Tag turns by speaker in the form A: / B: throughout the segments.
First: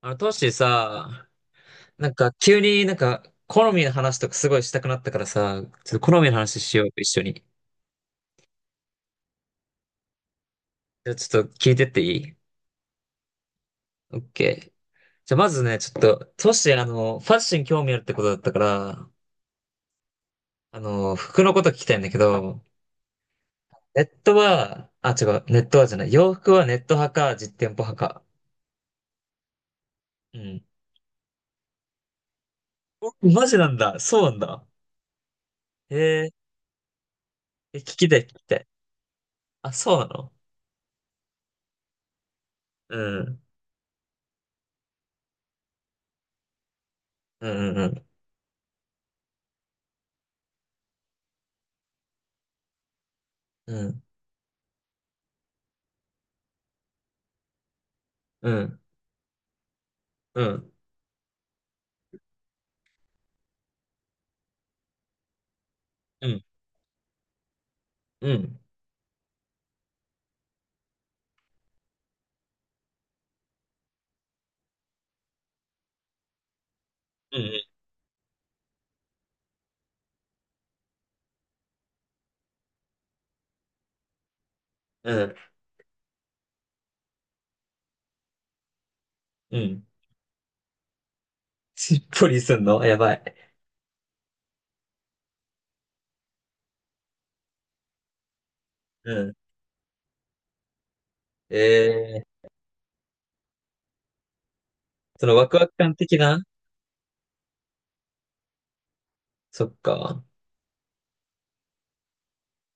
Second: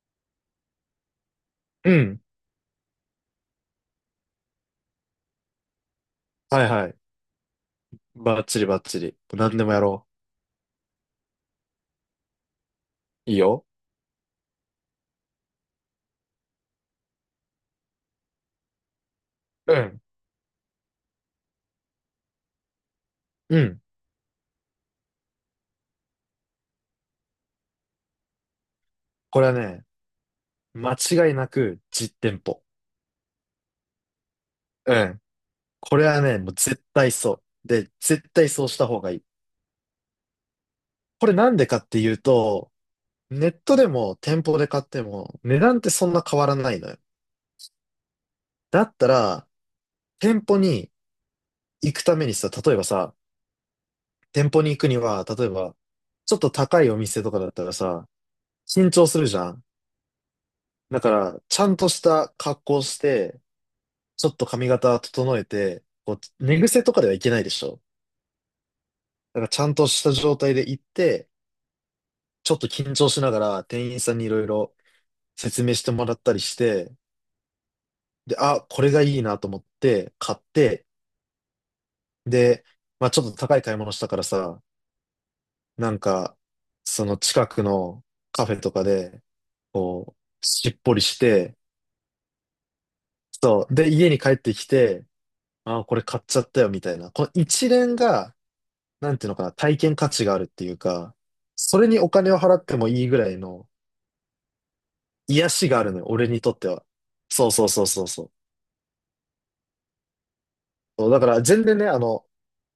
A: トッシーさ、
B: う
A: なん
B: ん。
A: か急になんか好みの話とかすごいしたくなったからさ、ちょっと好みの話
B: はい
A: しよう
B: は
A: よ、
B: い。
A: 一緒に。
B: バッチリバッチリ。何でもやろ
A: じゃあちょっと聞いてっていい？
B: う。いいよ。
A: オッケー。じゃあまずね、ちょっと、トッシーファッションに興味あるってことだったから、
B: うん。
A: 服のこと聞きたいんだけど、
B: うん。
A: ネットは、あ、違う、ネットはじゃない。洋服はネット派か、実店舗派か。
B: これはね、
A: うん。
B: 間違いなく実店舗。
A: おマジなんだ。そうなんだ。
B: うん。これは
A: へえ、
B: ね、もう絶対そう。
A: え聞
B: で、
A: きたい、聞
B: 絶
A: き
B: 対
A: た
B: そ
A: い。
B: うした方がいい。
A: あ、そうなの？
B: これなんでかっていうと、
A: うん。
B: ネットでも店舗で買っても値段ってそんな変わらないのよ。
A: うん、うん、
B: だったら、店舗に行くためにさ、例えばさ、
A: うん。
B: 店舗に行くには、例えば、ちょっと高いお店とかだったらさ、
A: うん、
B: 緊張するじゃん。
A: うん、
B: だから、ちゃんとした格好して、ちょっと髪型整えて、こ
A: うん。うん。
B: う、寝癖とかではいけないでしょ。
A: うん。
B: だからちゃんとした状態で行って、ちょっと緊張しながら店員さんにいろいろ説明してもらったりして、
A: うん
B: で、あ、これがいいなと思って買って、で、まあちょっと高い買い物したからさ、
A: うん、
B: なんか、その近くのカフェとかで、
A: うん、うん。
B: こう、しっぽりして、
A: しっぽりすんのやばい。
B: そう。で、家に帰ってきて、あ、これ買っちゃったよみたいな。この一連が、なん
A: う
B: ていう
A: ん。
B: のかな、体験価値があるっていうか、それにお
A: え
B: 金を
A: え、
B: 払ってもいいぐらいの
A: そのワ
B: 癒
A: クワ
B: し
A: ク
B: がある
A: 感
B: のよ、
A: 的
B: 俺に
A: な？
B: とっては。そうそうそうそうそう。
A: そっか。
B: そうだから全然ね、あの、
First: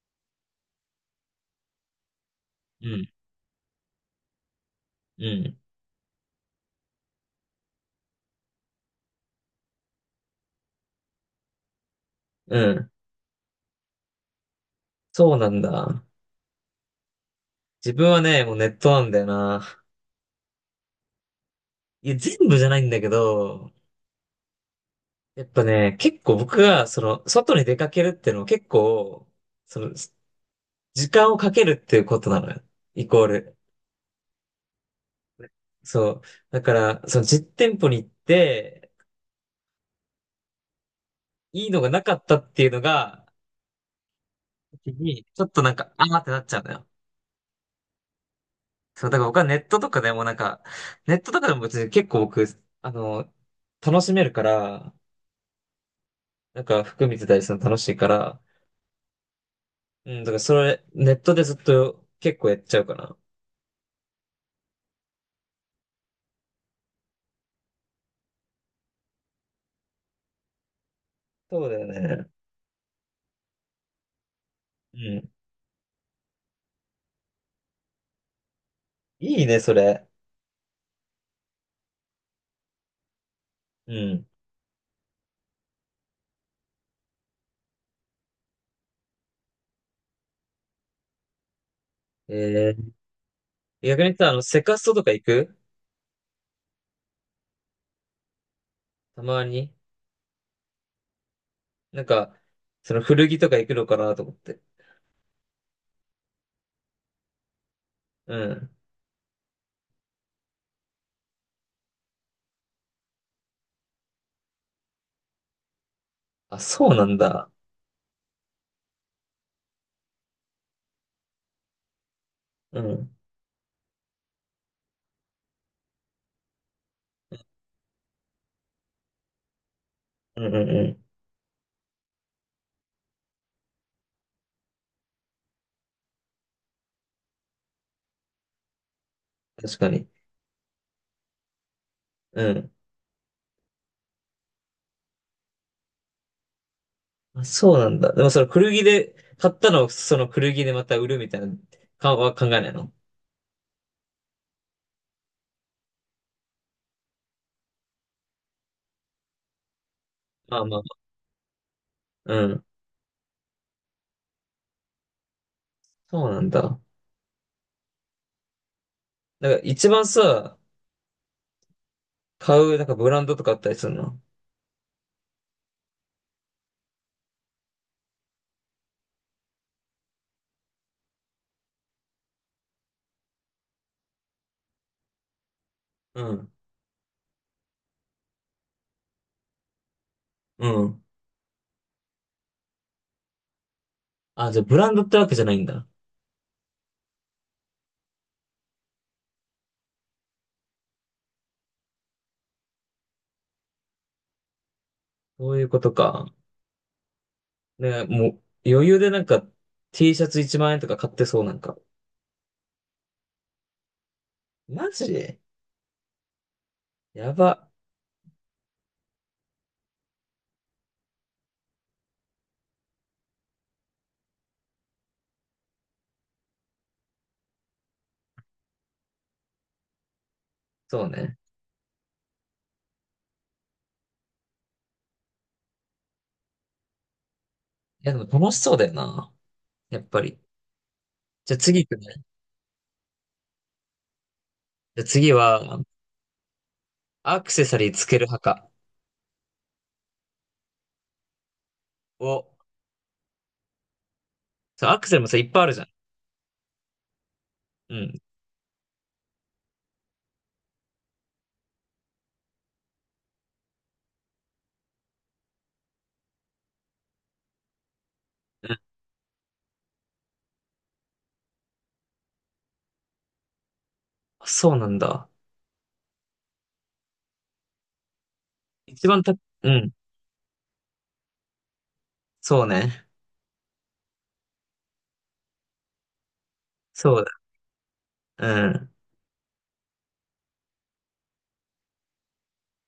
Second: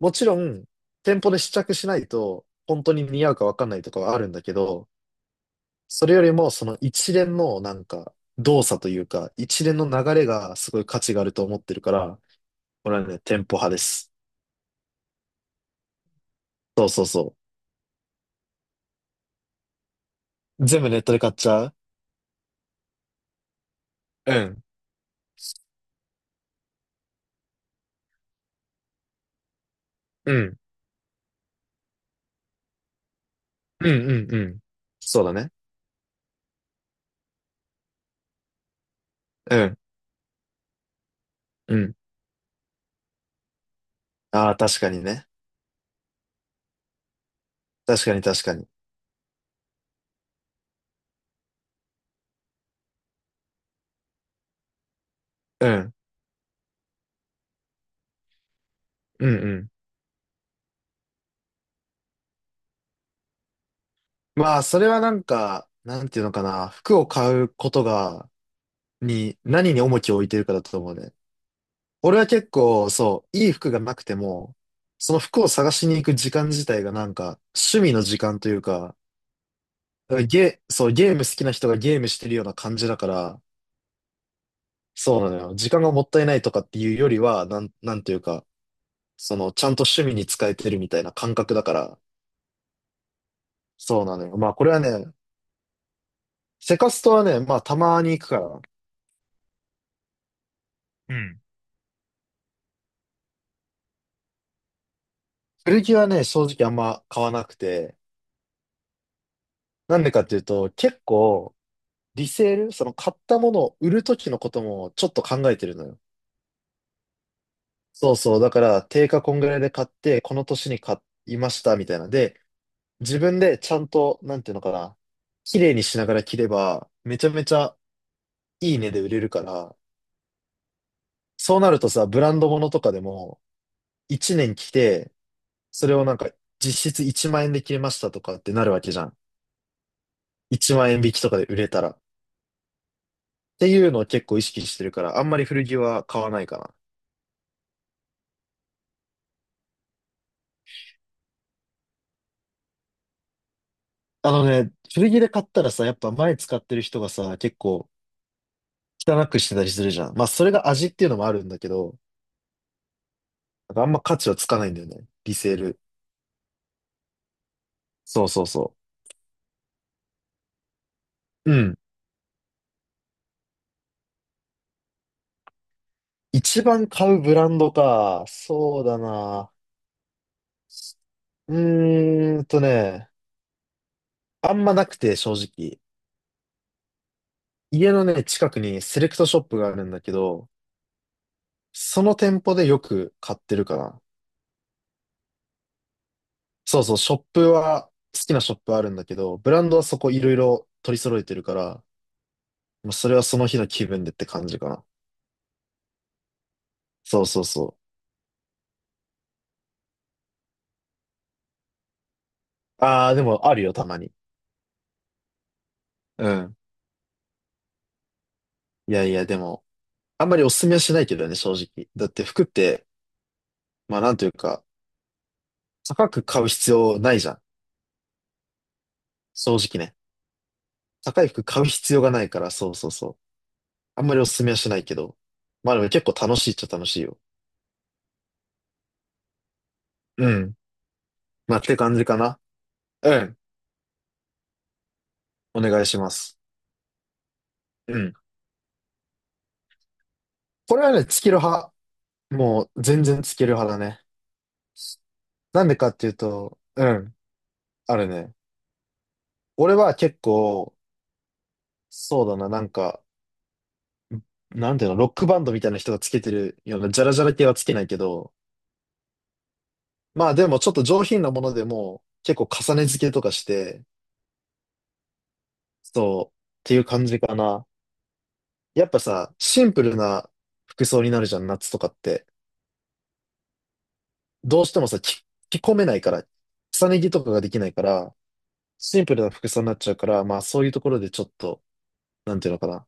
B: もちろん、店舗で試着しないと、本
A: う
B: 当に
A: ん、
B: 似合うかわかんないとかはあるんだけど、
A: うん、
B: それよりも、その一連のなんか、動作というか、一連の流れがすごい価値があると思ってるから、
A: うん。
B: 俺はね、店舗派です。
A: そうなんだ。
B: そうそうそ
A: 自分はね、もうネットなんだよな。
B: う。全部ネットで買っちゃう。
A: いや、全部じゃないんだけど、
B: うん。
A: やっぱね、結構僕が、その、外に出かけるっていうのは結構、その、
B: うん。
A: 時間をかけるっていうことなのよ。イコール。
B: うんうんうん。そうだね。
A: そう。だから、その実店舗に行って、
B: うん。
A: いい
B: う
A: のが
B: ん。
A: なかったっていうのが、
B: ああ、確か
A: 時
B: に
A: に、
B: ね。
A: ちょっとなんか、あーってなっちゃうのよ。
B: 確かに確かに。
A: そう、だから僕はネットとかでもなんか、ネットとかでも別に結構僕、あの、楽しめるから、
B: うん。
A: なんか服見てたりするの楽しいから、
B: うんうん。
A: うん、だからそれ、ネットでずっと結構やっちゃうかな。
B: まあ、それはなんか、なんていうのかな。服を買うことが、に、何に重きを置いてるかだと思うね。
A: そうだよ
B: 俺は
A: ね。
B: 結構、そう、いい服がなくても、
A: う
B: その
A: ん。
B: 服を探しに行く時間自体がなんか、趣味の時間というか、
A: いいね、それ。
B: だからそう、ゲーム好きな人がゲームしてるような感じだから、
A: うん。
B: そうなのよ。時間がもったいないとかっていうよりは、なんていうか、その、ちゃんと趣味に使えてるみたいな感覚だから、
A: えー、逆
B: そう
A: に
B: なの
A: さ、
B: よ。まあ、
A: セ
B: これ
A: カ
B: は
A: ストと
B: ね、
A: か行く？
B: セカストはね、まあたまに行くから。
A: たまに。
B: うん。
A: なんか、その古着とか行くのかなと思って。
B: 古着はね、正直あんま買わなくて。
A: うん。
B: なんでかっていうと、結構、リセール、その買ったものを売るときのこともちょっと考えてるのよ。
A: あ、そうなんだ。
B: そうそう。だから、定価こんぐらいで買って、この年に買いました、みたいな。で、
A: うん。
B: 自分でちゃんと、なんていうのかな。綺麗にしながら着れば、めちゃめちゃいい値で売れるから、
A: うんうんうん。
B: そうなるとさ、ブランド物とかでも、1年着て、それをなんか、実質1万円で着れましたとかってなるわけじゃん。
A: 確かに。
B: 1万円引きとかで売れたら。っ
A: うん。
B: ていうのを結構意識してるから、あんまり古着は買わないかな。
A: あ、そうなんだ。でもその古着で、買ったのをその古着でまた売るみたいな、は考えないの？
B: あのね、古着で買ったらさ、やっぱ前使ってる人がさ、結構汚くしてたりするじゃん。まあそれ
A: まあ
B: が
A: ま
B: 味っ
A: あ、
B: ていうのもあるんだけど、
A: うん。
B: なんかあんま価値はつかないんだよね。リセール。
A: そうなんだ。
B: そうそうそ
A: なんか一番さ、
B: う。うん。
A: 買う、なんかブランドとかあったりするの？
B: 一番買うブランドか。そうだな。うーんとね、あんまなくて正直。
A: うん。
B: 家のね、近くにセレクトショップがあるんだけど、
A: うん。
B: その店舗でよく買ってるかな。
A: あ、じゃあブランドってわけじゃないんだ。
B: そうそう、ショップは、好きなショップあるんだけど、ブランドはそこいろいろ取り揃えてるから、まあそれはその日の気分でって感じかな。
A: そういうことか。
B: そうそうそ
A: ね、もう余裕でなんか T シャツ1万円とか買ってそうなんか。
B: う。ああ、でもあるよ、たまに。
A: マジ
B: うん。
A: やば。
B: いやいや、でも、あんまりおすすめはしないけどね、正直。だって服って、まあなんというか、高く買う必要ないじゃん。正直ね。
A: そう
B: 高い
A: ね。
B: 服買う必要がないから、そうそうそう。あんまりおすすめはしないけど。まあでも結構楽しいっちゃ楽しいよ。
A: いやでも楽しそうだよな。やっぱ
B: う
A: り。
B: ん。
A: じゃ
B: ま
A: あ
B: あって
A: 次行
B: 感
A: く
B: じ
A: ね。
B: かな。うん。
A: じゃあ次
B: お
A: は、
B: 願いします。
A: アクセサリー
B: う
A: つ
B: ん。
A: ける派か。
B: これはね、月ロ派。
A: を
B: もう全然つける派だね。
A: そう、アクセルもさ、いっぱい
B: な
A: あ
B: ん
A: る
B: で
A: じゃん。
B: かっていうと、うん、
A: う
B: ある
A: ん。
B: ね。俺は結構、そうだな、なんか、なんていうの、ロックバンドみたいな人がつけてるような、ジャラジャラ系はつけないけど、
A: うん、
B: まあでもちょっと上品なものでも、結構重ね付けとかして、
A: そうなんだ。
B: そう、っていう感じかな。やっぱ
A: 一番、
B: さ、シ
A: う
B: ンプ
A: ん。
B: ルな服装になるじゃん、夏とかって。
A: そうね。
B: どうしてもさ、着込めないから、重ね着
A: そ
B: と
A: うだ。
B: かができないから、
A: うん。
B: シンプルな服装になっちゃうから、まあそういうところでちょっと、なんていうのかな。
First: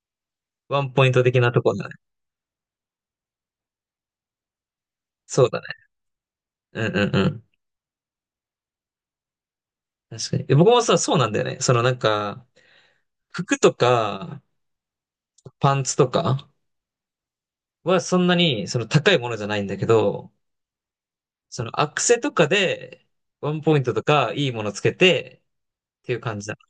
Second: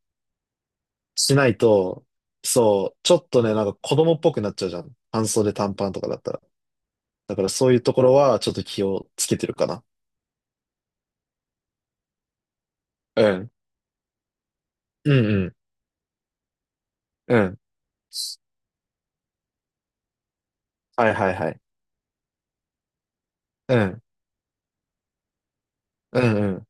A: ワンポイント
B: し
A: 的
B: な
A: な
B: い
A: とこだね。
B: と、そう、ちょっとね、なんか子供っぽくなっちゃうじゃん。半
A: そう
B: 袖
A: だね。
B: 短パンとかだったら。
A: うんうんう
B: だか
A: ん。
B: らそういうところはちょっと気をつけてるかな。
A: 確かに。え僕もさ、そうなんだよね。そのなんか、
B: うん。
A: 服とか、
B: うんうん。
A: パンツとか
B: うん。
A: はそんなに、その高いものじゃないんだけど、
B: はいはいはい。
A: そのアクセとかで、ワン
B: う
A: ポイントと
B: ん。
A: か、いいものつけて、っていう
B: う
A: 感じ
B: ん
A: だ。
B: うん。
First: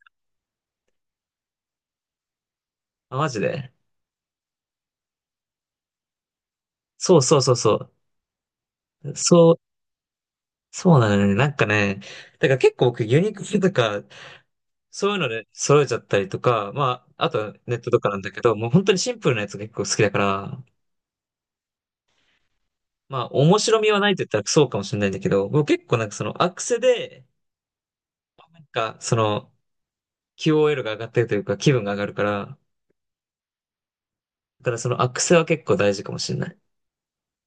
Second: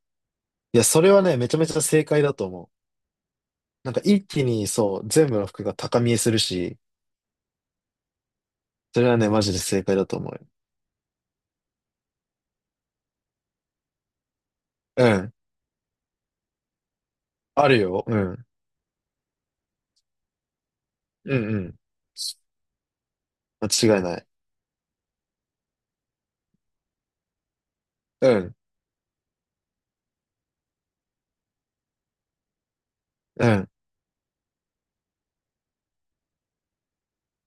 B: いや、それはね、めちゃめちゃ正解だと思う。
A: あ、マジで。
B: なんか一気にそう、全部の服が高見えするし、
A: そうそうそうそ
B: それ
A: う。
B: はね、マ
A: そ
B: ジで
A: う、
B: 正解だと思うよ。
A: そうなのよね。なんかね、だから結構僕ユニクロとか
B: う
A: そういうの
B: ん。
A: で揃えちゃったりとか、まあ、あとは
B: あ
A: ネ
B: る
A: ットと
B: よ。
A: か
B: う
A: なんだけ
B: ん。
A: ど、もう本当にシンプルなやつが結構好きだから、
B: うんうん。
A: まあ、面白み
B: 間
A: は
B: 違い
A: ないと
B: な
A: 言
B: い。
A: ったらそうかもしれないんだけど、僕結構なんかそのアクセで、
B: うん。
A: なんかその QOL が上がってるというか気分が上がるから、
B: うん。
A: だからそのアクセは結構大事かもしれない。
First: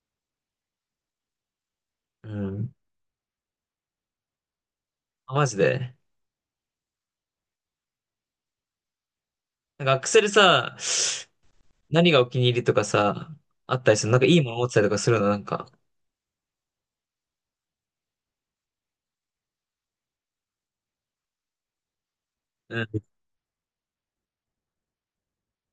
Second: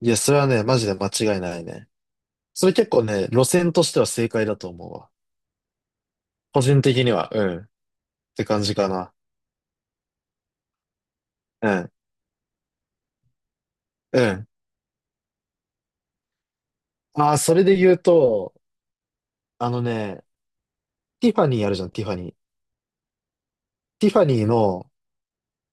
B: いや、それはね、マジで間違いないね。
A: う
B: それ
A: ん。
B: 結構ね、路線としては正解だと思うわ。
A: あマジで。
B: 個人的には、うん。って感じかな。
A: なんかアクセでさ、
B: うん。
A: 何がお気に入りとかさ、あったりする。なん
B: う
A: かいい
B: ん。
A: もの持ってたりとかするの、なんか。
B: ああ、それで言うと、あのね、ティファニーあるじゃん、ティファニー。
A: うん。
B: ティファニーの、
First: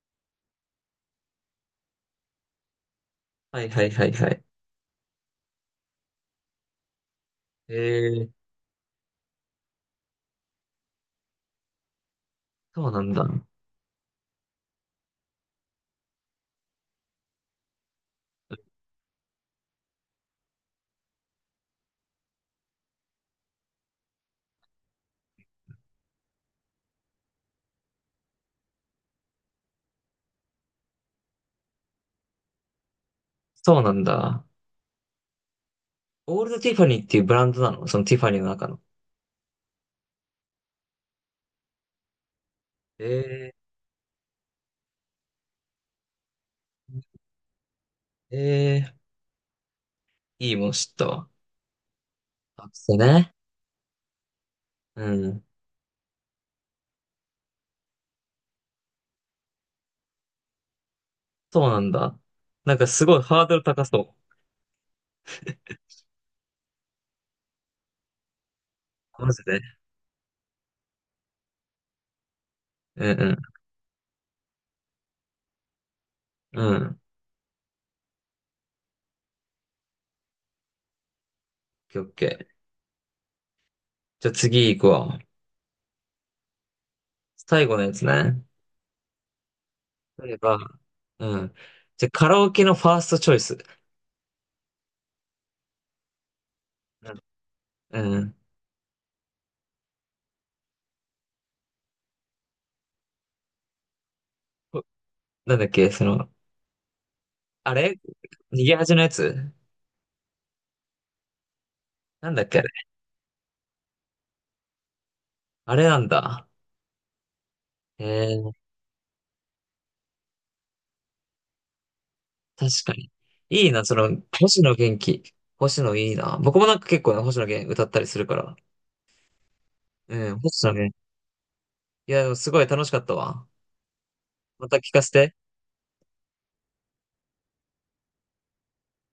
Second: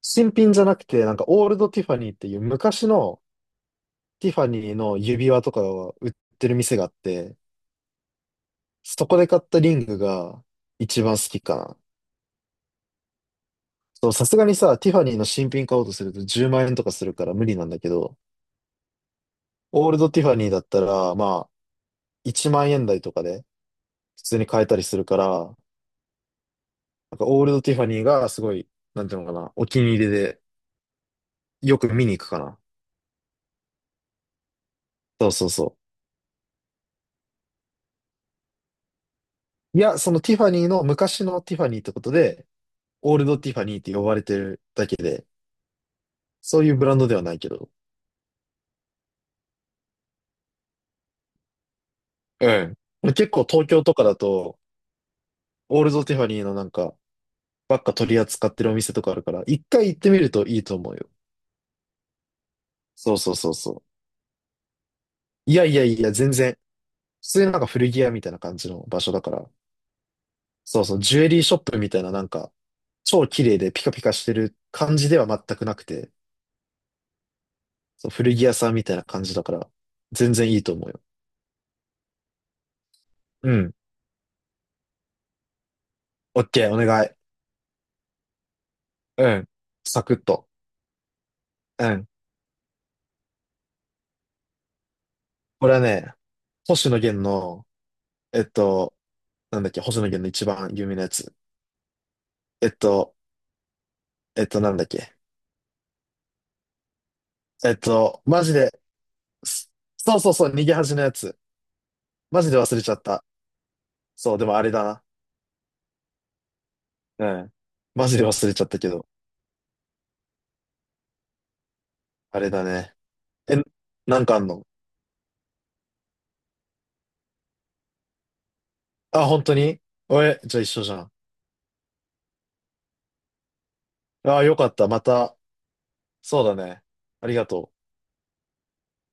B: 新品じゃなくて、なんかオールドティファニーっていう昔の
A: はいはいはいは
B: ティフ
A: い。
B: ァニーの指輪とかを売ってる店があって、
A: へえー、
B: そこで買ったリングが一番好きかな。
A: そうなんだ。
B: そう、さすがにさ、ティファニーの新品買おうとすると10万円とかするから無理なんだけど、オールドティファニーだったら、まあ、1万円台とかで普通に買えたりするから、なんかオールドティファニーがすごい、なんていうのかな、お気に入りでよく見に行くかな。
A: そうなんだ。
B: そうそうそ
A: オールドティファニーっていうブランドなの、そのティファニーの中の？
B: う。いや、そのティファニーの昔のティファニーってことで、オールドティ
A: え
B: ファニーって呼ばれてるだけで、そういうブランドではないけど。
A: ー、えいいもの知ったわ。
B: う
A: あ、そう
B: ん。結
A: ね。
B: 構東京とかだと、
A: うん。
B: オールドティファニーのなんか、ばっか取り扱ってるお店とかあるから、一回行ってみるといいと思うよ。
A: そうなんだ。なんかす
B: そ
A: ご
B: う
A: い
B: そう
A: ハー
B: そう
A: ドル
B: そ
A: 高そ
B: う。いやいやいや、全然。普通になんか古着屋みたいな感じの場所だ
A: う。
B: か
A: マジ
B: ら、
A: で。
B: そうそう、ジュエリーショップみたいななんか、
A: う
B: 超
A: ん
B: 綺麗でピカピカしてる感じでは全くなくて、
A: うん。うん。オッ
B: そう、古着屋さんみたいな感じだから、全然いいと思うよ。
A: ケーオッケー。
B: うん。
A: じゃあ次行くわ。
B: オッケー、お願い。
A: 最後のやつね。
B: うん。サクッ
A: 例え
B: と。
A: ば、うん。
B: う
A: じゃ
B: ん。
A: あカラオケのファーストチョイス。
B: これはね、星野
A: な
B: 源
A: ん
B: の、
A: うん。
B: えっと、なんだっけ、星野源の一番有名なやつ。えっと、なん
A: こ
B: だっけ。
A: なんだっけ、その、あれ？
B: マジ
A: 逃
B: で、
A: げ恥のやつ？
B: すそうそうそう、逃げ恥のやつ。
A: なんだ
B: マ
A: っ
B: ジで
A: けあれ？
B: 忘れちゃった。そう、でもあれだ
A: あれなんだ。
B: な。うん。
A: え
B: マジで忘
A: ー
B: れちゃったけど、あれだ
A: 確か
B: ね。
A: に。
B: え、
A: いいな、その、
B: なんかあん
A: 星
B: の？
A: 野元気。星野いいな。僕もなんか結構ね、星野源歌ったりするから。
B: あ、本当に？
A: うん、
B: え、じゃあ
A: 星
B: 一
A: 野
B: 緒じ
A: 源。
B: ゃん。
A: いや、でもすごい楽しかったわ。
B: ああ、よか
A: ま
B: っ
A: た
B: た。
A: 聞
B: ま
A: かせて。
B: た。そうだね。ありがとう。